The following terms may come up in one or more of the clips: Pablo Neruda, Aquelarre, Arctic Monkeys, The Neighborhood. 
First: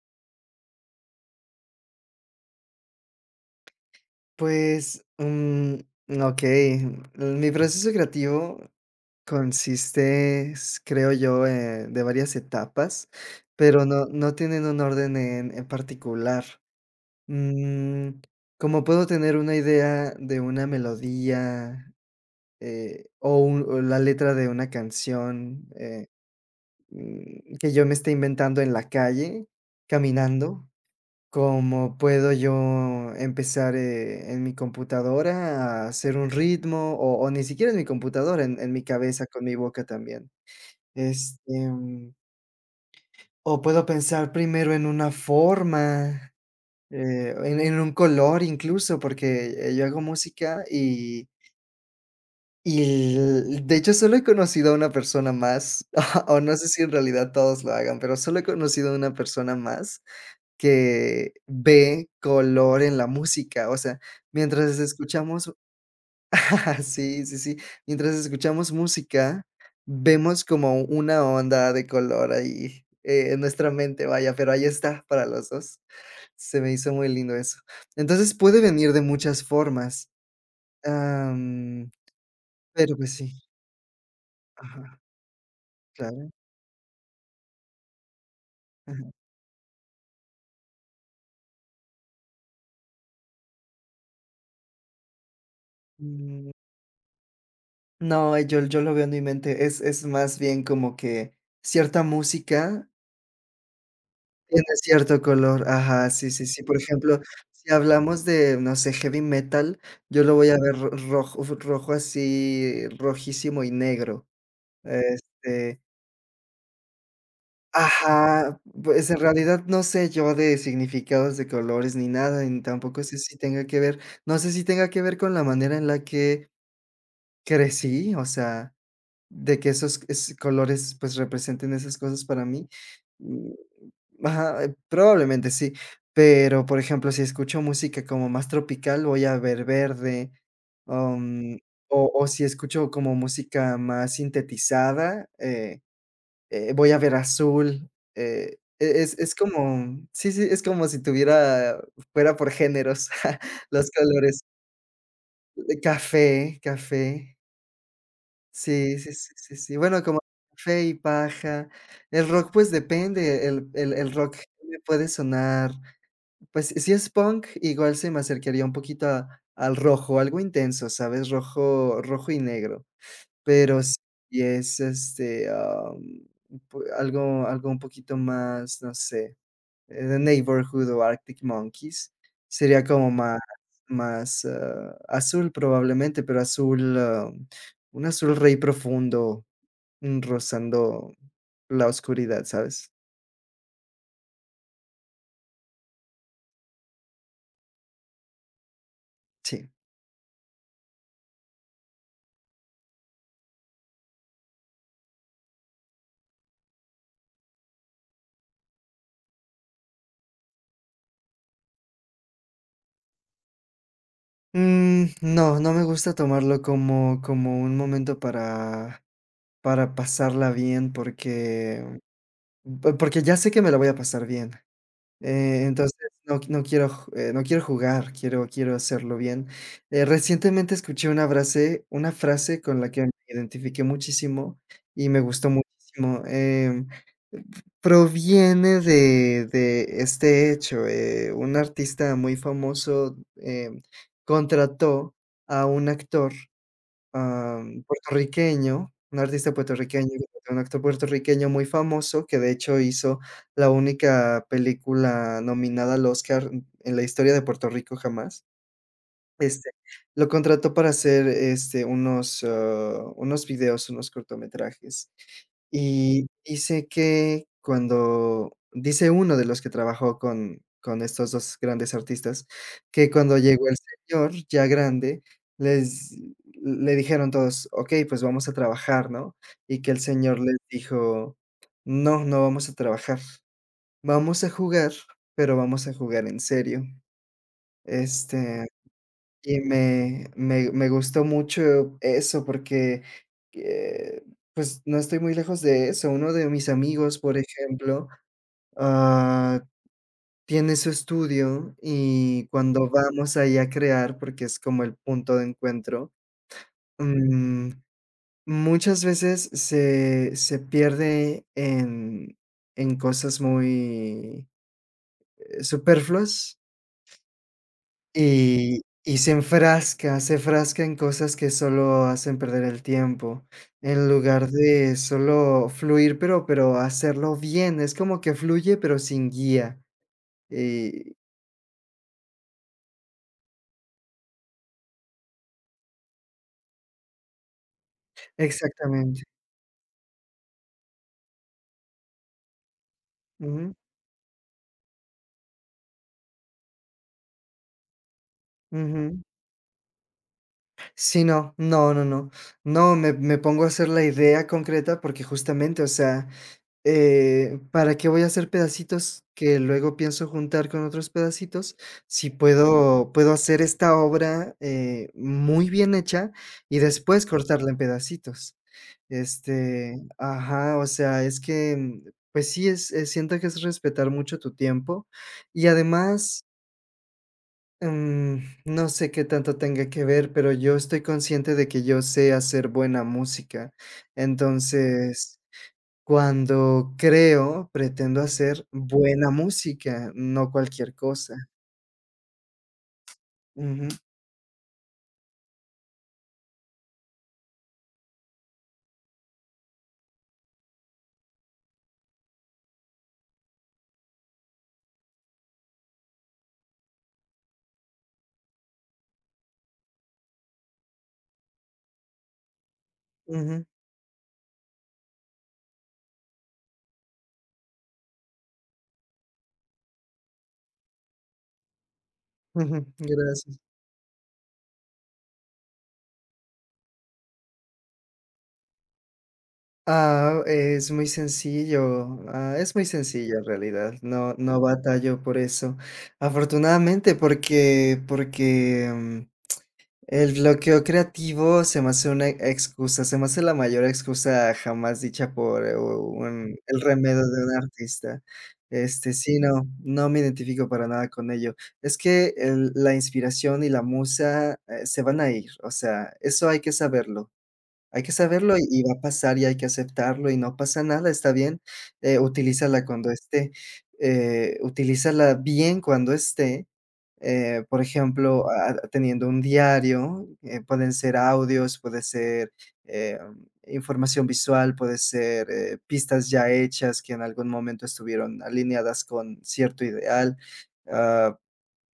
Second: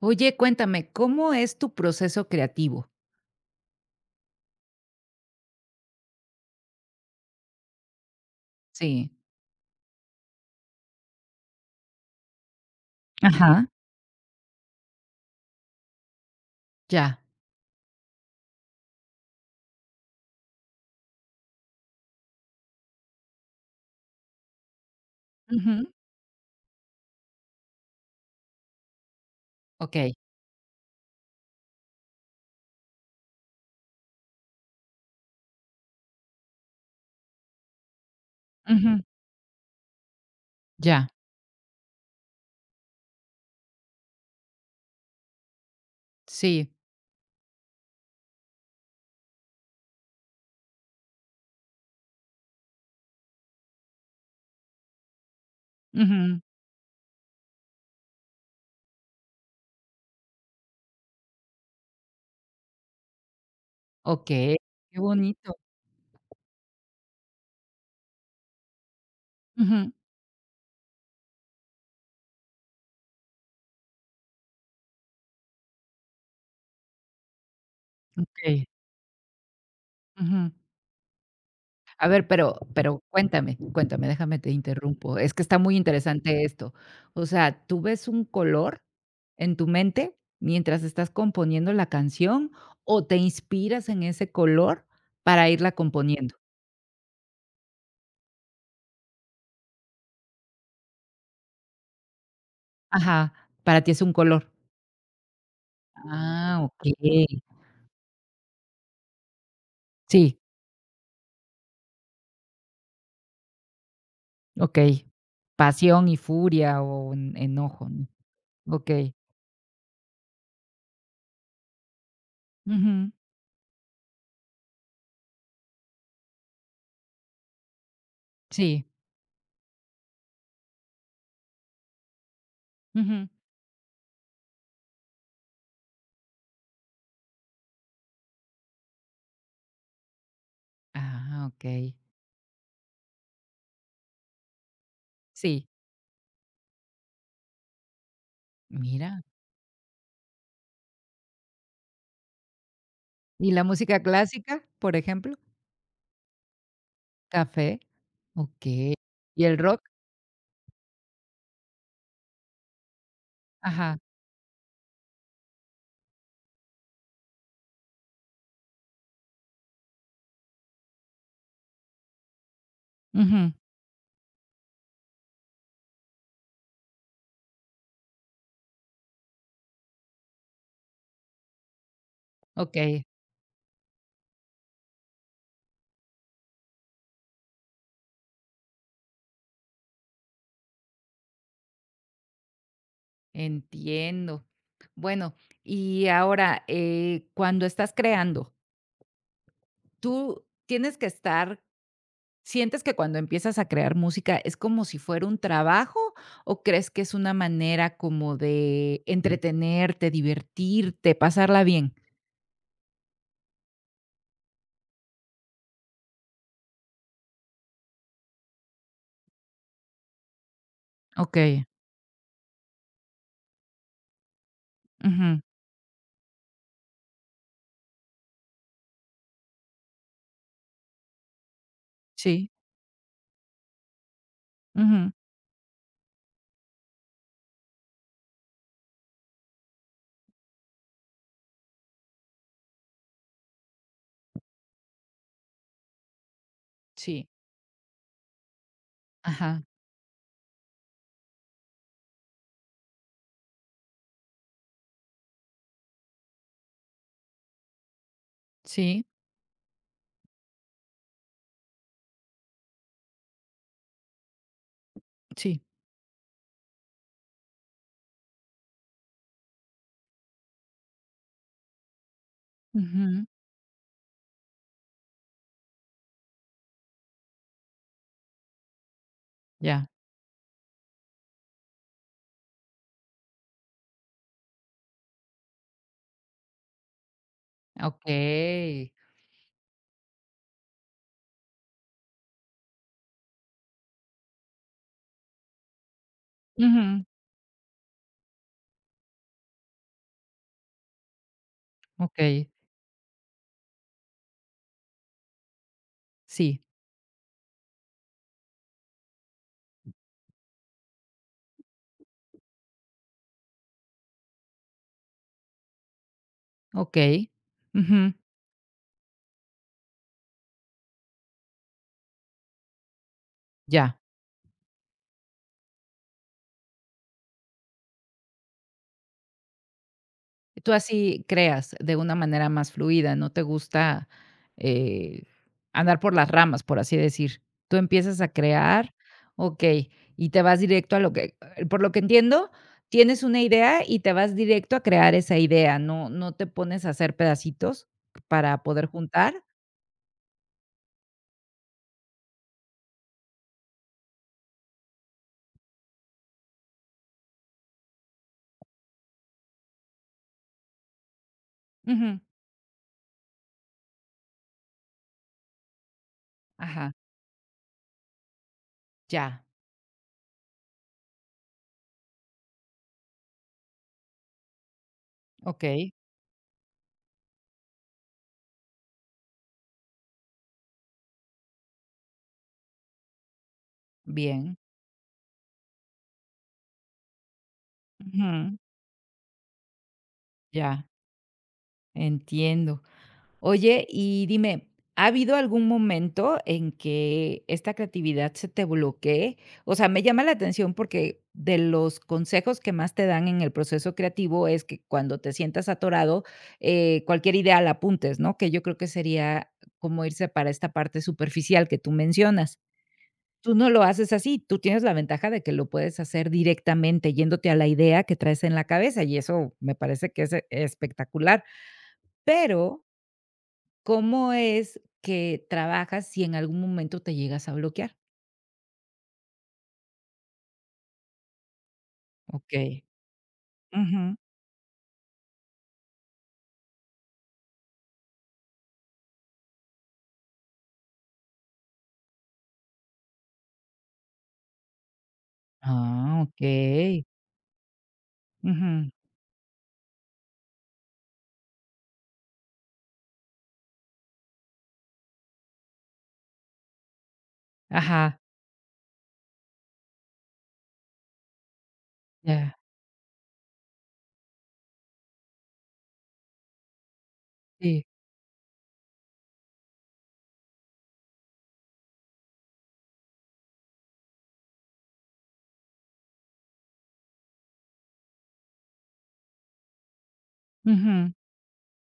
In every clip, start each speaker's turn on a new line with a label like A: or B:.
A: Oye, cuéntame, ¿cómo es tu proceso creativo?
B: Pues, okey, mi proceso creativo
A: Sí.
B: consiste, s creo yo, de varias etapas,
A: Ajá.
B: pero no tienen un orden en particular.
A: Ya.
B: Mm, como puedo tener una idea de una melodía, o un o la letra de una canción,
A: Ujú.
B: que yo me esté inventando en la calle,
A: Okey.
B: caminando. ¿Cómo puedo yo empezar, en mi computadora a hacer un ritmo? O ni siquiera en mi computadora, en mi
A: Ujú.
B: cabeza, con mi boca también.
A: Ya.
B: Este, mm, o puedo pensar primero en una forma,
A: Sí.
B: en un color incluso, porque, yo hago música y l de hecho, solo he conocido a una persona más, o
A: Ujú.
B: no sé si en realidad todos lo hagan, pero solo he conocido a una persona más que ve color en la música, o sea,
A: Okey.
B: mientras
A: Qué
B: escuchamos
A: bonito.
B: sí, sí, sí, mientras escuchamos música,
A: Ujú.
B: vemos como una onda de color ahí, en nuestra mente, vaya, pero ahí está para los 2. Se me hizo muy lindo eso. Entonces, puede
A: Okey.
B: venir de muchas formas,
A: Ujú.
B: am,
A: A ver, pero
B: pero,
A: pero
B: pues, sí.
A: cuéntame, cuéntame, déjame te
B: Ajá,
A: interrumpo. Es que está muy
B: claro,
A: interesante esto. O sea, ¿tú ves un color
B: ajá.
A: en tu mente mientras estás componiendo la canción o te inspiras en ese color para irla componiendo?
B: Mm, no, yo lo veo en mi mente, es más bien como que cierta música
A: Ajá, para ti es un color.
B: tiene cierto color, ajá, sí, sí,
A: Ah,
B: sí, por ejemplo,
A: okey.
B: si hablamos de, no sé, heavy metal, yo lo
A: Sí,
B: voy a ver ro rojo rojo así, rojísimo y negro,
A: okey.
B: este
A: Pasión y furia o en enojo, ¿no?
B: ajá, pues,
A: Okey.
B: en realidad no sé yo de significados de colores ni nada, ni tampoco
A: Ujú.
B: sé si tenga que ver, no sé si tenga que ver con la manera en la que crecí, o sea,
A: Sí.
B: de que esos es colores, pues, representen esas cosas para mí.
A: Ujú.
B: mm, Ajá, probablemente sí, pero, por ejemplo, si escucho música como más tropical, voy a ver verde,
A: Ah,
B: am,
A: okey.
B: o si escucho como música más sintetizada,
A: Sí,
B: voy a ver azul, es
A: mira.
B: es como sí, sí, es como si tuviera fuera por géneros
A: ¿Y la
B: los
A: música
B: colores,
A: clásica, por ejemplo?
B: café, café,
A: Café. Okey.
B: sí, sí, sí,
A: ¿Y
B: sí,
A: el
B: sí,
A: rock?
B: bueno, como café y paja, el rock, pues, depende, el el
A: Ajá.
B: el rock me puede sonar pues si es punk, igual se me acercaría un poquito a al rojo, algo intenso, ¿sabes? Rojo rojo y negro.
A: Ujú.
B: Pero si es, este, am, pu algo algo un poquito más, no sé, The Neighborhood o Arctic Monkeys, sería
A: Okey,
B: como más más, ah, azul probablemente, pero azul, un azul rey profundo, rozando la oscuridad, ¿sabes?
A: entiendo. Bueno, y ahora, cuando estás creando,
B: Sí.
A: ¿tú tienes que estar ¿Sientes que cuando empiezas a crear música es como si fuera un trabajo o crees que es una manera como de entretenerte, divertirte, pasarla bien?
B: No, no me gusta tomarlo como como un momento para pasarla bien,
A: Okey.
B: porque, porque ya sé que me la voy a pasar bien.
A: Ujú.
B: Entonces, no quiero jugar, quiero quiero hacerlo bien. Recientemente escuché una
A: Sí.
B: frase con la que me identifiqué muchísimo y
A: Ujú.
B: me gustó muchísimo, proviene de este hecho, un artista muy famoso, contrató a un actor
A: Sí.
B: Am, puertorriqueño, un artista
A: Ajá.
B: puertorriqueño, un actor puertorriqueño muy famoso, que de hecho hizo la única película nominada al Oscar en la historia de Puerto Rico jamás.
A: Sí,
B: Este, lo contrató para hacer, este, unos, unos videos, unos cortometrajes.
A: sí.
B: Y dice que cuando dice uno de los que trabajó con estos 2 grandes artistas, que
A: Ujú.
B: cuando llegó el señor ya grande, les le dijeron todos: "Okey, pues vamos a trabajar", ¿no? Y
A: Ya.
B: que el señor les dijo: "No, no vamos a trabajar. Vamos a jugar, pero vamos a jugar en serio". Este
A: Okey.
B: y me gustó mucho eso porque, eh, pues, no estoy muy lejos de eso. Uno de mis
A: Ujú.
B: amigos, por ejemplo, ah, tiene su estudio y
A: Okey.
B: cuando vamos ahí a crear, porque es como el punto de encuentro,
A: Sí.
B: mm, muchas veces se pierde en cosas muy, superfluas.
A: Okey. Ujú.
B: Y se enfrasca en cosas que solo hacen perder el tiempo,
A: Ya.
B: en lugar de solo fluir, pero hacerlo bien, es como que fluye, pero sin guía,
A: Tú
B: eh,
A: así creas de una manera más fluida, no te gusta, eh, andar por las ramas, por así decir. Tú empiezas a crear,
B: exactamente,
A: okey, y te vas directo a lo que por lo que entiendo, tienes una
B: ujú,
A: idea y te vas directo a crear esa idea, no te pones a hacer pedacitos para poder
B: ujú.
A: juntar.
B: Sí, no, no, no, no, no, me pongo a hacer la idea concreta porque justamente, o sea, ¿para qué voy a hacer pedacitos que luego pienso juntar con otros pedacitos?
A: Ujú.
B: Si puedo hacer esta obra, muy bien hecha y
A: Ajá,
B: después cortarla en pedacitos.
A: ya,
B: Este ajá, o sea, es que, pues sí, es siento que es respetar mucho tu tiempo y
A: okey,
B: además, mm, no sé qué tanto tenga que ver, pero yo estoy consciente de que yo sé hacer buena música.
A: bien.
B: Entonces cuando creo, pretendo
A: Ujú,
B: hacer buena música, no
A: ya,
B: cualquier cosa.
A: entiendo. Oye,
B: Ujú,
A: y dime, ¿ha habido algún momento en que esta creatividad se te bloquee? O sea, me llama la atención porque de los consejos que más te dan en el proceso creativo es que cuando te sientas atorado, cualquier idea la apuntes, ¿no? Que yo creo que sería como irse para esta parte superficial que tú mencionas. Tú
B: ujú,
A: no lo haces así, tú tienes la ventaja de que lo puedes hacer directamente yéndote a la idea que traes en la cabeza y eso me parece que es espectacular, pero
B: ujú, gracias.
A: ¿cómo es que trabajas si en algún momento te llegas a bloquear?
B: Ah, es muy sencillo, ah, es
A: Okey.
B: muy sencillo en realidad,
A: Ujú.
B: no batallo por eso. Afortunadamente, porque porque, el bloqueo creativo se me hace una excusa, se me hace la mayor excusa jamás dicha por,
A: Ah,
B: un el
A: okey.
B: remedio de un artista.
A: Ujú.
B: Este, sí, no, no me identifico para nada con ello. Es que el la inspiración y la musa, se van a ir, o sea, eso hay que saberlo. Hay que
A: Ajá.
B: saberlo y va a pasar y hay que aceptarlo y no pasa nada, está bien,
A: Ya,
B: utilízala cuando esté, utilízala bien cuando esté, por
A: sí.
B: ejemplo, a teniendo un diario, pueden ser audios, puede ser, eh, información visual, puede ser, pistas ya hechas que en algún momento estuvieron alineadas con cierto ideal.
A: Ujú.
B: Ah,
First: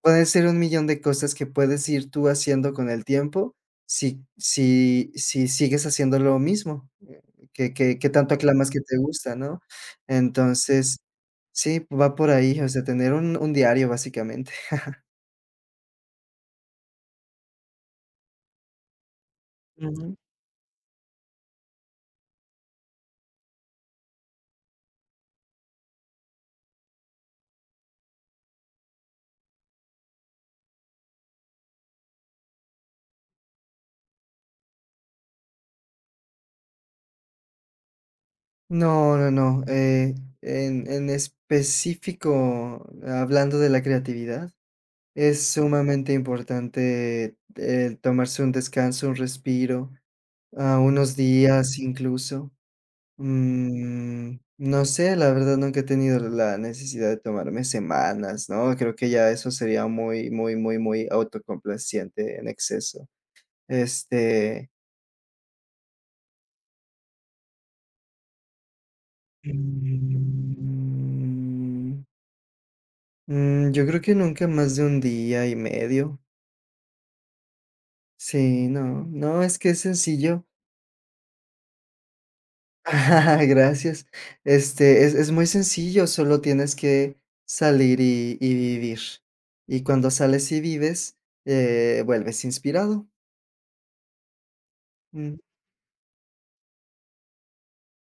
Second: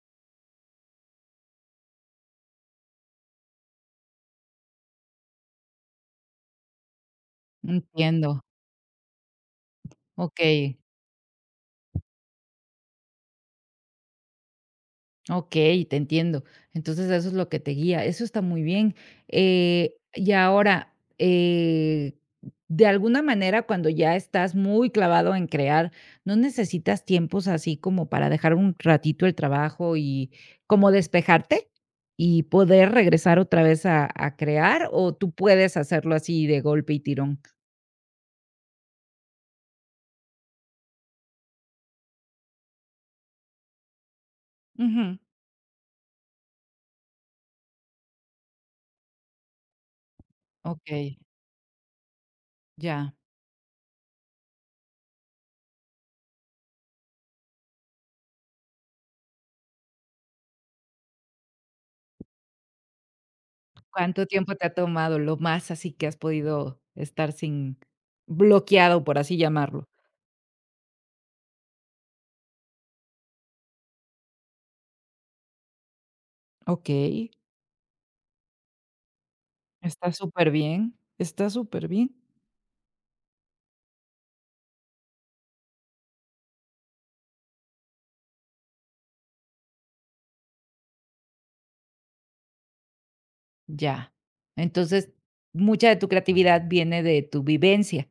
B: pueden ser un millón de cosas que puedes ir tú haciendo con el tiempo si sigues haciendo lo mismo, que tanto
A: Entiendo.
B: aclamas que te gusta, ¿no?
A: Okey.
B: Entonces, sí, va por ahí, o sea, tener un diario, básicamente.
A: Okey, te entiendo. Entonces, eso es lo que te guía. Eso está muy bien. Y ahora, de alguna manera, cuando ya estás muy clavado en crear, ¿no necesitas tiempos así como para dejar un ratito el trabajo y como despejarte y poder regresar otra vez a crear, o tú puedes hacerlo así de golpe y tirón?
B: No, no, no. En específico, hablando de la creatividad,
A: Ujú.
B: es sumamente importante tomarse un descanso, un respiro, unos
A: Okey,
B: días incluso.
A: ya.
B: No sé, la verdad nunca he tenido la necesidad de tomarme semanas, ¿no? Creo que ya eso sería muy, muy, muy, muy autocomplaciente en exceso.
A: ¿Cuánto tiempo te
B: Este...
A: ha tomado lo más así que has podido estar sin bloqueado, por así llamarlo?
B: mm, Mm, yo creo que nunca más de un día y medio.
A: Okey,
B: Sí, no, no, es que es
A: está
B: sencillo.
A: súper bien, está súper bien.
B: Gracias. Este, es muy sencillo, solo tienes que salir y vivir. Y cuando sales y vives, vuelves inspirado.
A: Ya. Entonces,
B: Mm,
A: mucha de tu creatividad viene de tu vivencia.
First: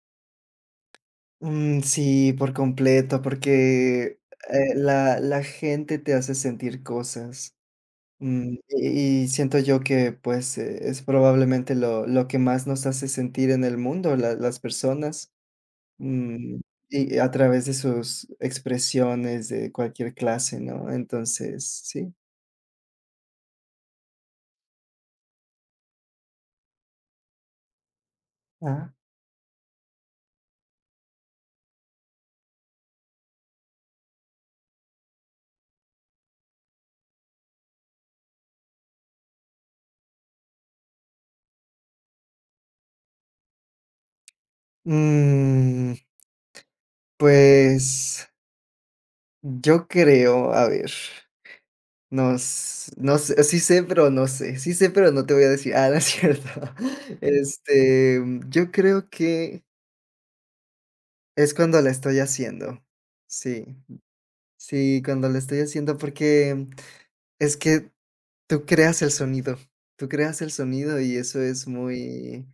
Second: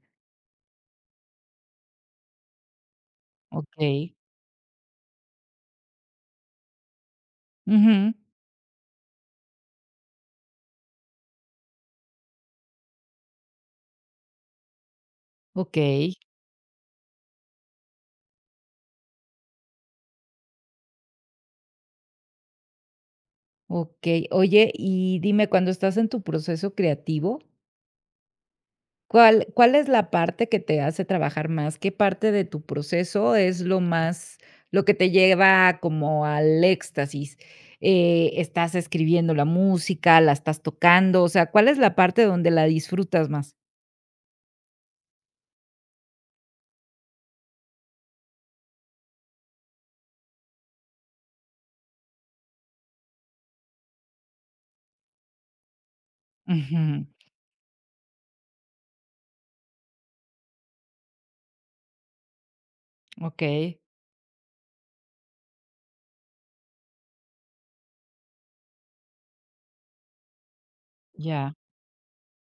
B: sí, por completo,
A: Okey.
B: porque la gente te hace sentir cosas.
A: Ujú.
B: Y siento yo que, pues, es probablemente lo que más nos hace sentir en el mundo, la las personas,
A: Okey,
B: mm, y a través de sus expresiones de cualquier clase, ¿no? Entonces, sí,
A: okey. Oye, y dime, cuando estás en tu proceso creativo
B: ajá.
A: ¿cuál es la parte que te hace trabajar más? ¿Qué parte de tu proceso es lo más lo que te lleva como al éxtasis? ¿Estás escribiendo la música, la estás tocando? O sea, ¿cuál es la parte donde la disfrutas más?
B: Mm, pues, yo creo, a ver, nos no sé, sí sé, pero no sé, sí sé, pero no te voy a decir. Ah, no es cierto.
A: Ujú,
B: Este, yo creo que es cuando la estoy haciendo, sí.
A: okey,
B: Sí, cuando lo estoy haciendo, porque es que tú creas el sonido, tú creas el sonido y eso
A: ya.
B: es muy,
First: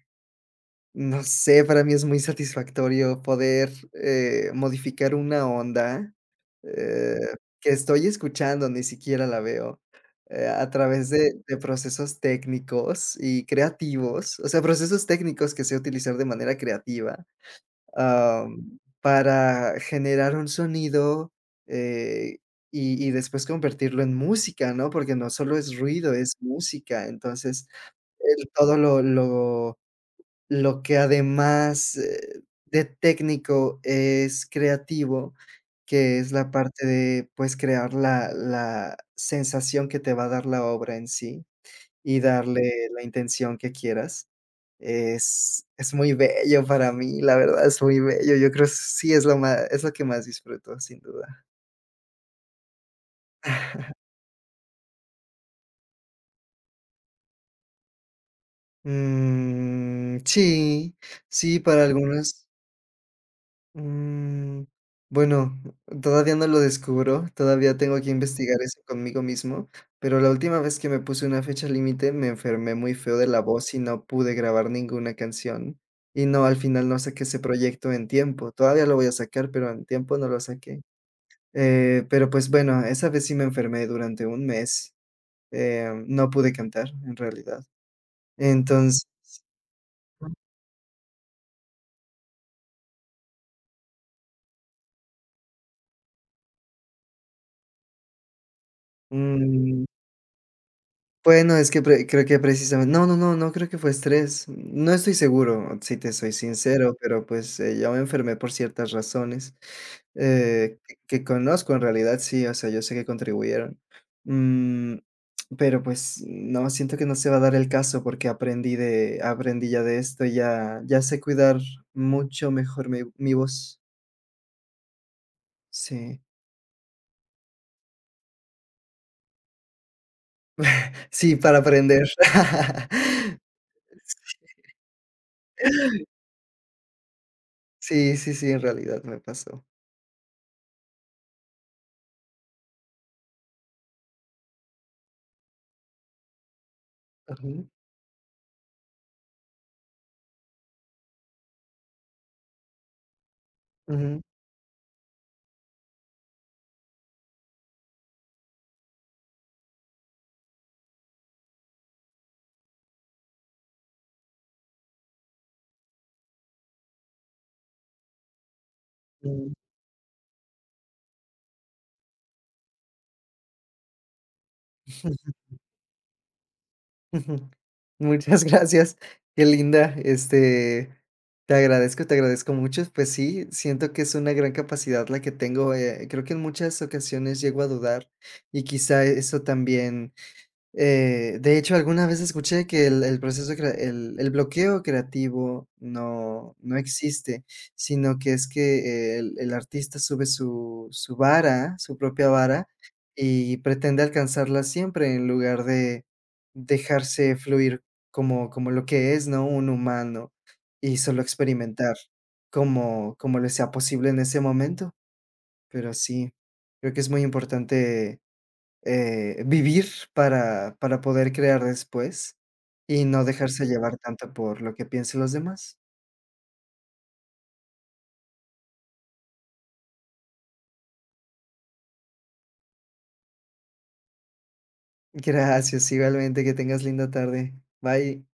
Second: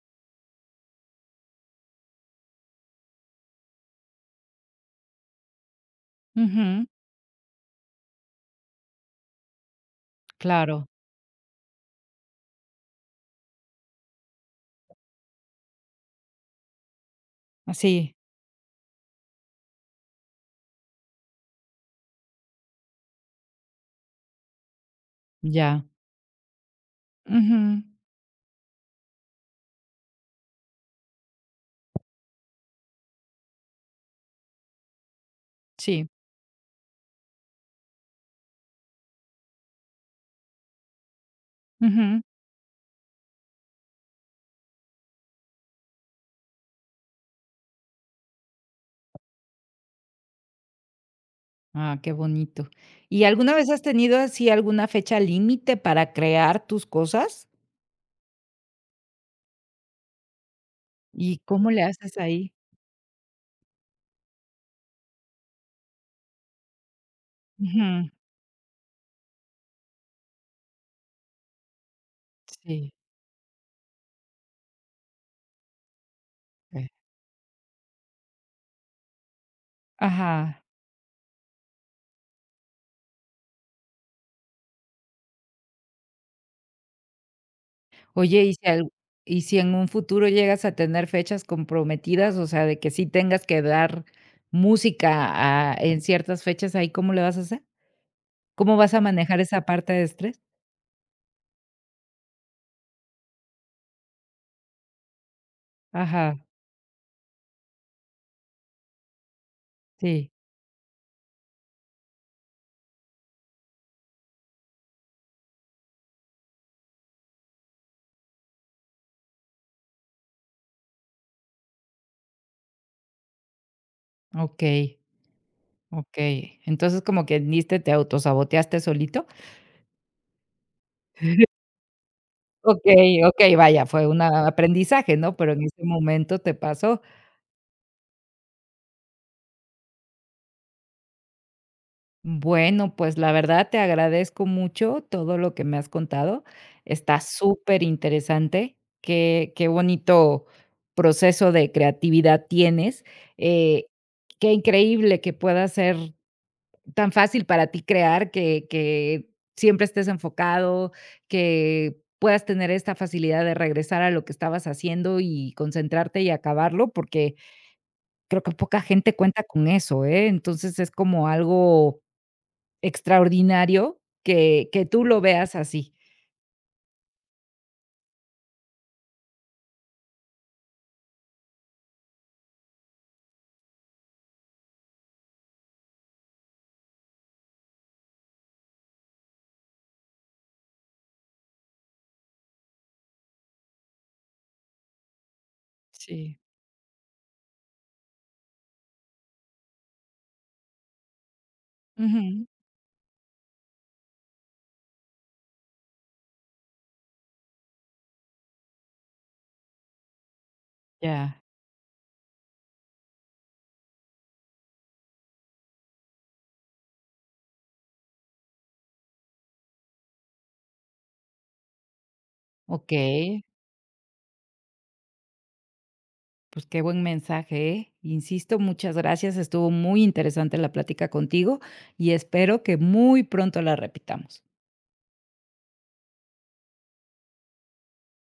B: no sé, para mí es muy satisfactorio poder, modificar una onda,
A: Ujú,
B: eh, que estoy escuchando, ni siquiera la veo, a
A: claro.
B: través de procesos técnicos y creativos, o sea, procesos técnicos que sé utilizar de manera creativa
A: Así,
B: para generar un sonido, eh, y después convertirlo en música, ¿no? Porque no solo es
A: ya.
B: ruido, es música. Entonces,
A: Ujú,
B: el todo lo que además, de técnico es creativo,
A: sí.
B: que es la parte de, pues, crear la sensación que te va a dar la obra en sí, y
A: Ujú.
B: darle la intención que quieras. Es muy bello para mí, la verdad es muy bello. Yo creo es lo que más disfruto, sin duda.
A: Ah, qué bonito. ¿Y alguna vez has tenido así alguna fecha límite para crear tus cosas?
B: Mm, sí,
A: ¿Y
B: sí,
A: cómo le
B: para
A: haces
B: algunas,
A: ahí?
B: mm, bueno, todavía no lo descubro, todavía tengo
A: Ujú,
B: que investigar eso conmigo mismo, pero la última vez que me puse una fecha límite me enfermé
A: sí,
B: muy feo de la voz y no pude grabar ninguna canción. Y no, al
A: eh,
B: final no saqué ese proyecto en tiempo. Todavía lo voy a sacar, pero en tiempo no lo
A: ajá.
B: saqué. Pero pues bueno, esa vez sí me enfermé durante un mes, no pude cantar en realidad.
A: Oye, y si al
B: Entonces,
A: y si en un futuro llegas a tener fechas comprometidas, o sea, de que sí tengas que dar música a en ciertas fechas, ¿ahí cómo le vas a hacer? ¿Cómo vas a manejar esa
B: mm,
A: parte de estrés?
B: bueno, es que pre creo que precisamente no, no, no, no creo que fue estrés. No estoy seguro, si te soy
A: Ajá,
B: sincero, pero, pues, yo me enfermé por ciertas razones,
A: sí,
B: que conozco en realidad, sí, o sea, yo sé que contribuyeron. Mm, pero, pues, no, siento que no se va a dar el caso porque aprendí ya de esto, ya sé cuidar mucho mejor mi voz.
A: okey,
B: Sí,
A: okey. Entonces, como que diste, te autosaboteaste solito.
B: sí, para aprender.
A: Okey, okey, vaya, fue un aprendizaje, ¿no? Pero en ese momento te pasó.
B: Sí, sí, sí, en realidad me pasó.
A: Bueno, pues la verdad te agradezco mucho todo lo que me has contado. Está
B: Ujú,
A: súper interesante. Qué, qué bonito proceso de creatividad tienes. Eh,
B: ujú.
A: Qué increíble que pueda ser tan fácil para ti crear, que siempre estés enfocado, que puedas tener esta facilidad de regresar a lo que estabas haciendo y concentrarte y acabarlo, porque creo que poca gente cuenta
B: Mm.
A: con eso, ¿eh? Entonces es como algo extraordinario que tú lo veas así.
B: Muchas gracias. Qué linda, este, te agradezco mucho. Pues sí, siento que es una gran capacidad la que tengo, creo que en muchas ocasiones llego a dudar y quizá eso también. De hecho, alguna vez escuché que el proceso crea el bloqueo creativo
A: Sí.
B: no existe, sino que es que el artista sube su vara, su propia
A: Ujú.
B: vara, y pretende alcanzarla siempre en lugar de dejarse fluir como como lo que es, ¿no?, un humano, y solo
A: Ya,
B: experimentar como como le sea posible en ese momento. Pero sí, creo que es muy importante vivir para poder crear después y no
A: okey.
B: dejarse llevar tanto por lo que piensen los demás.
A: Pues qué buen mensaje, ¿eh? Insisto, muchas gracias. Estuvo muy interesante la plática contigo y espero que muy pronto la repitamos.
B: Gracias, igualmente, que tengas linda tarde. Bye.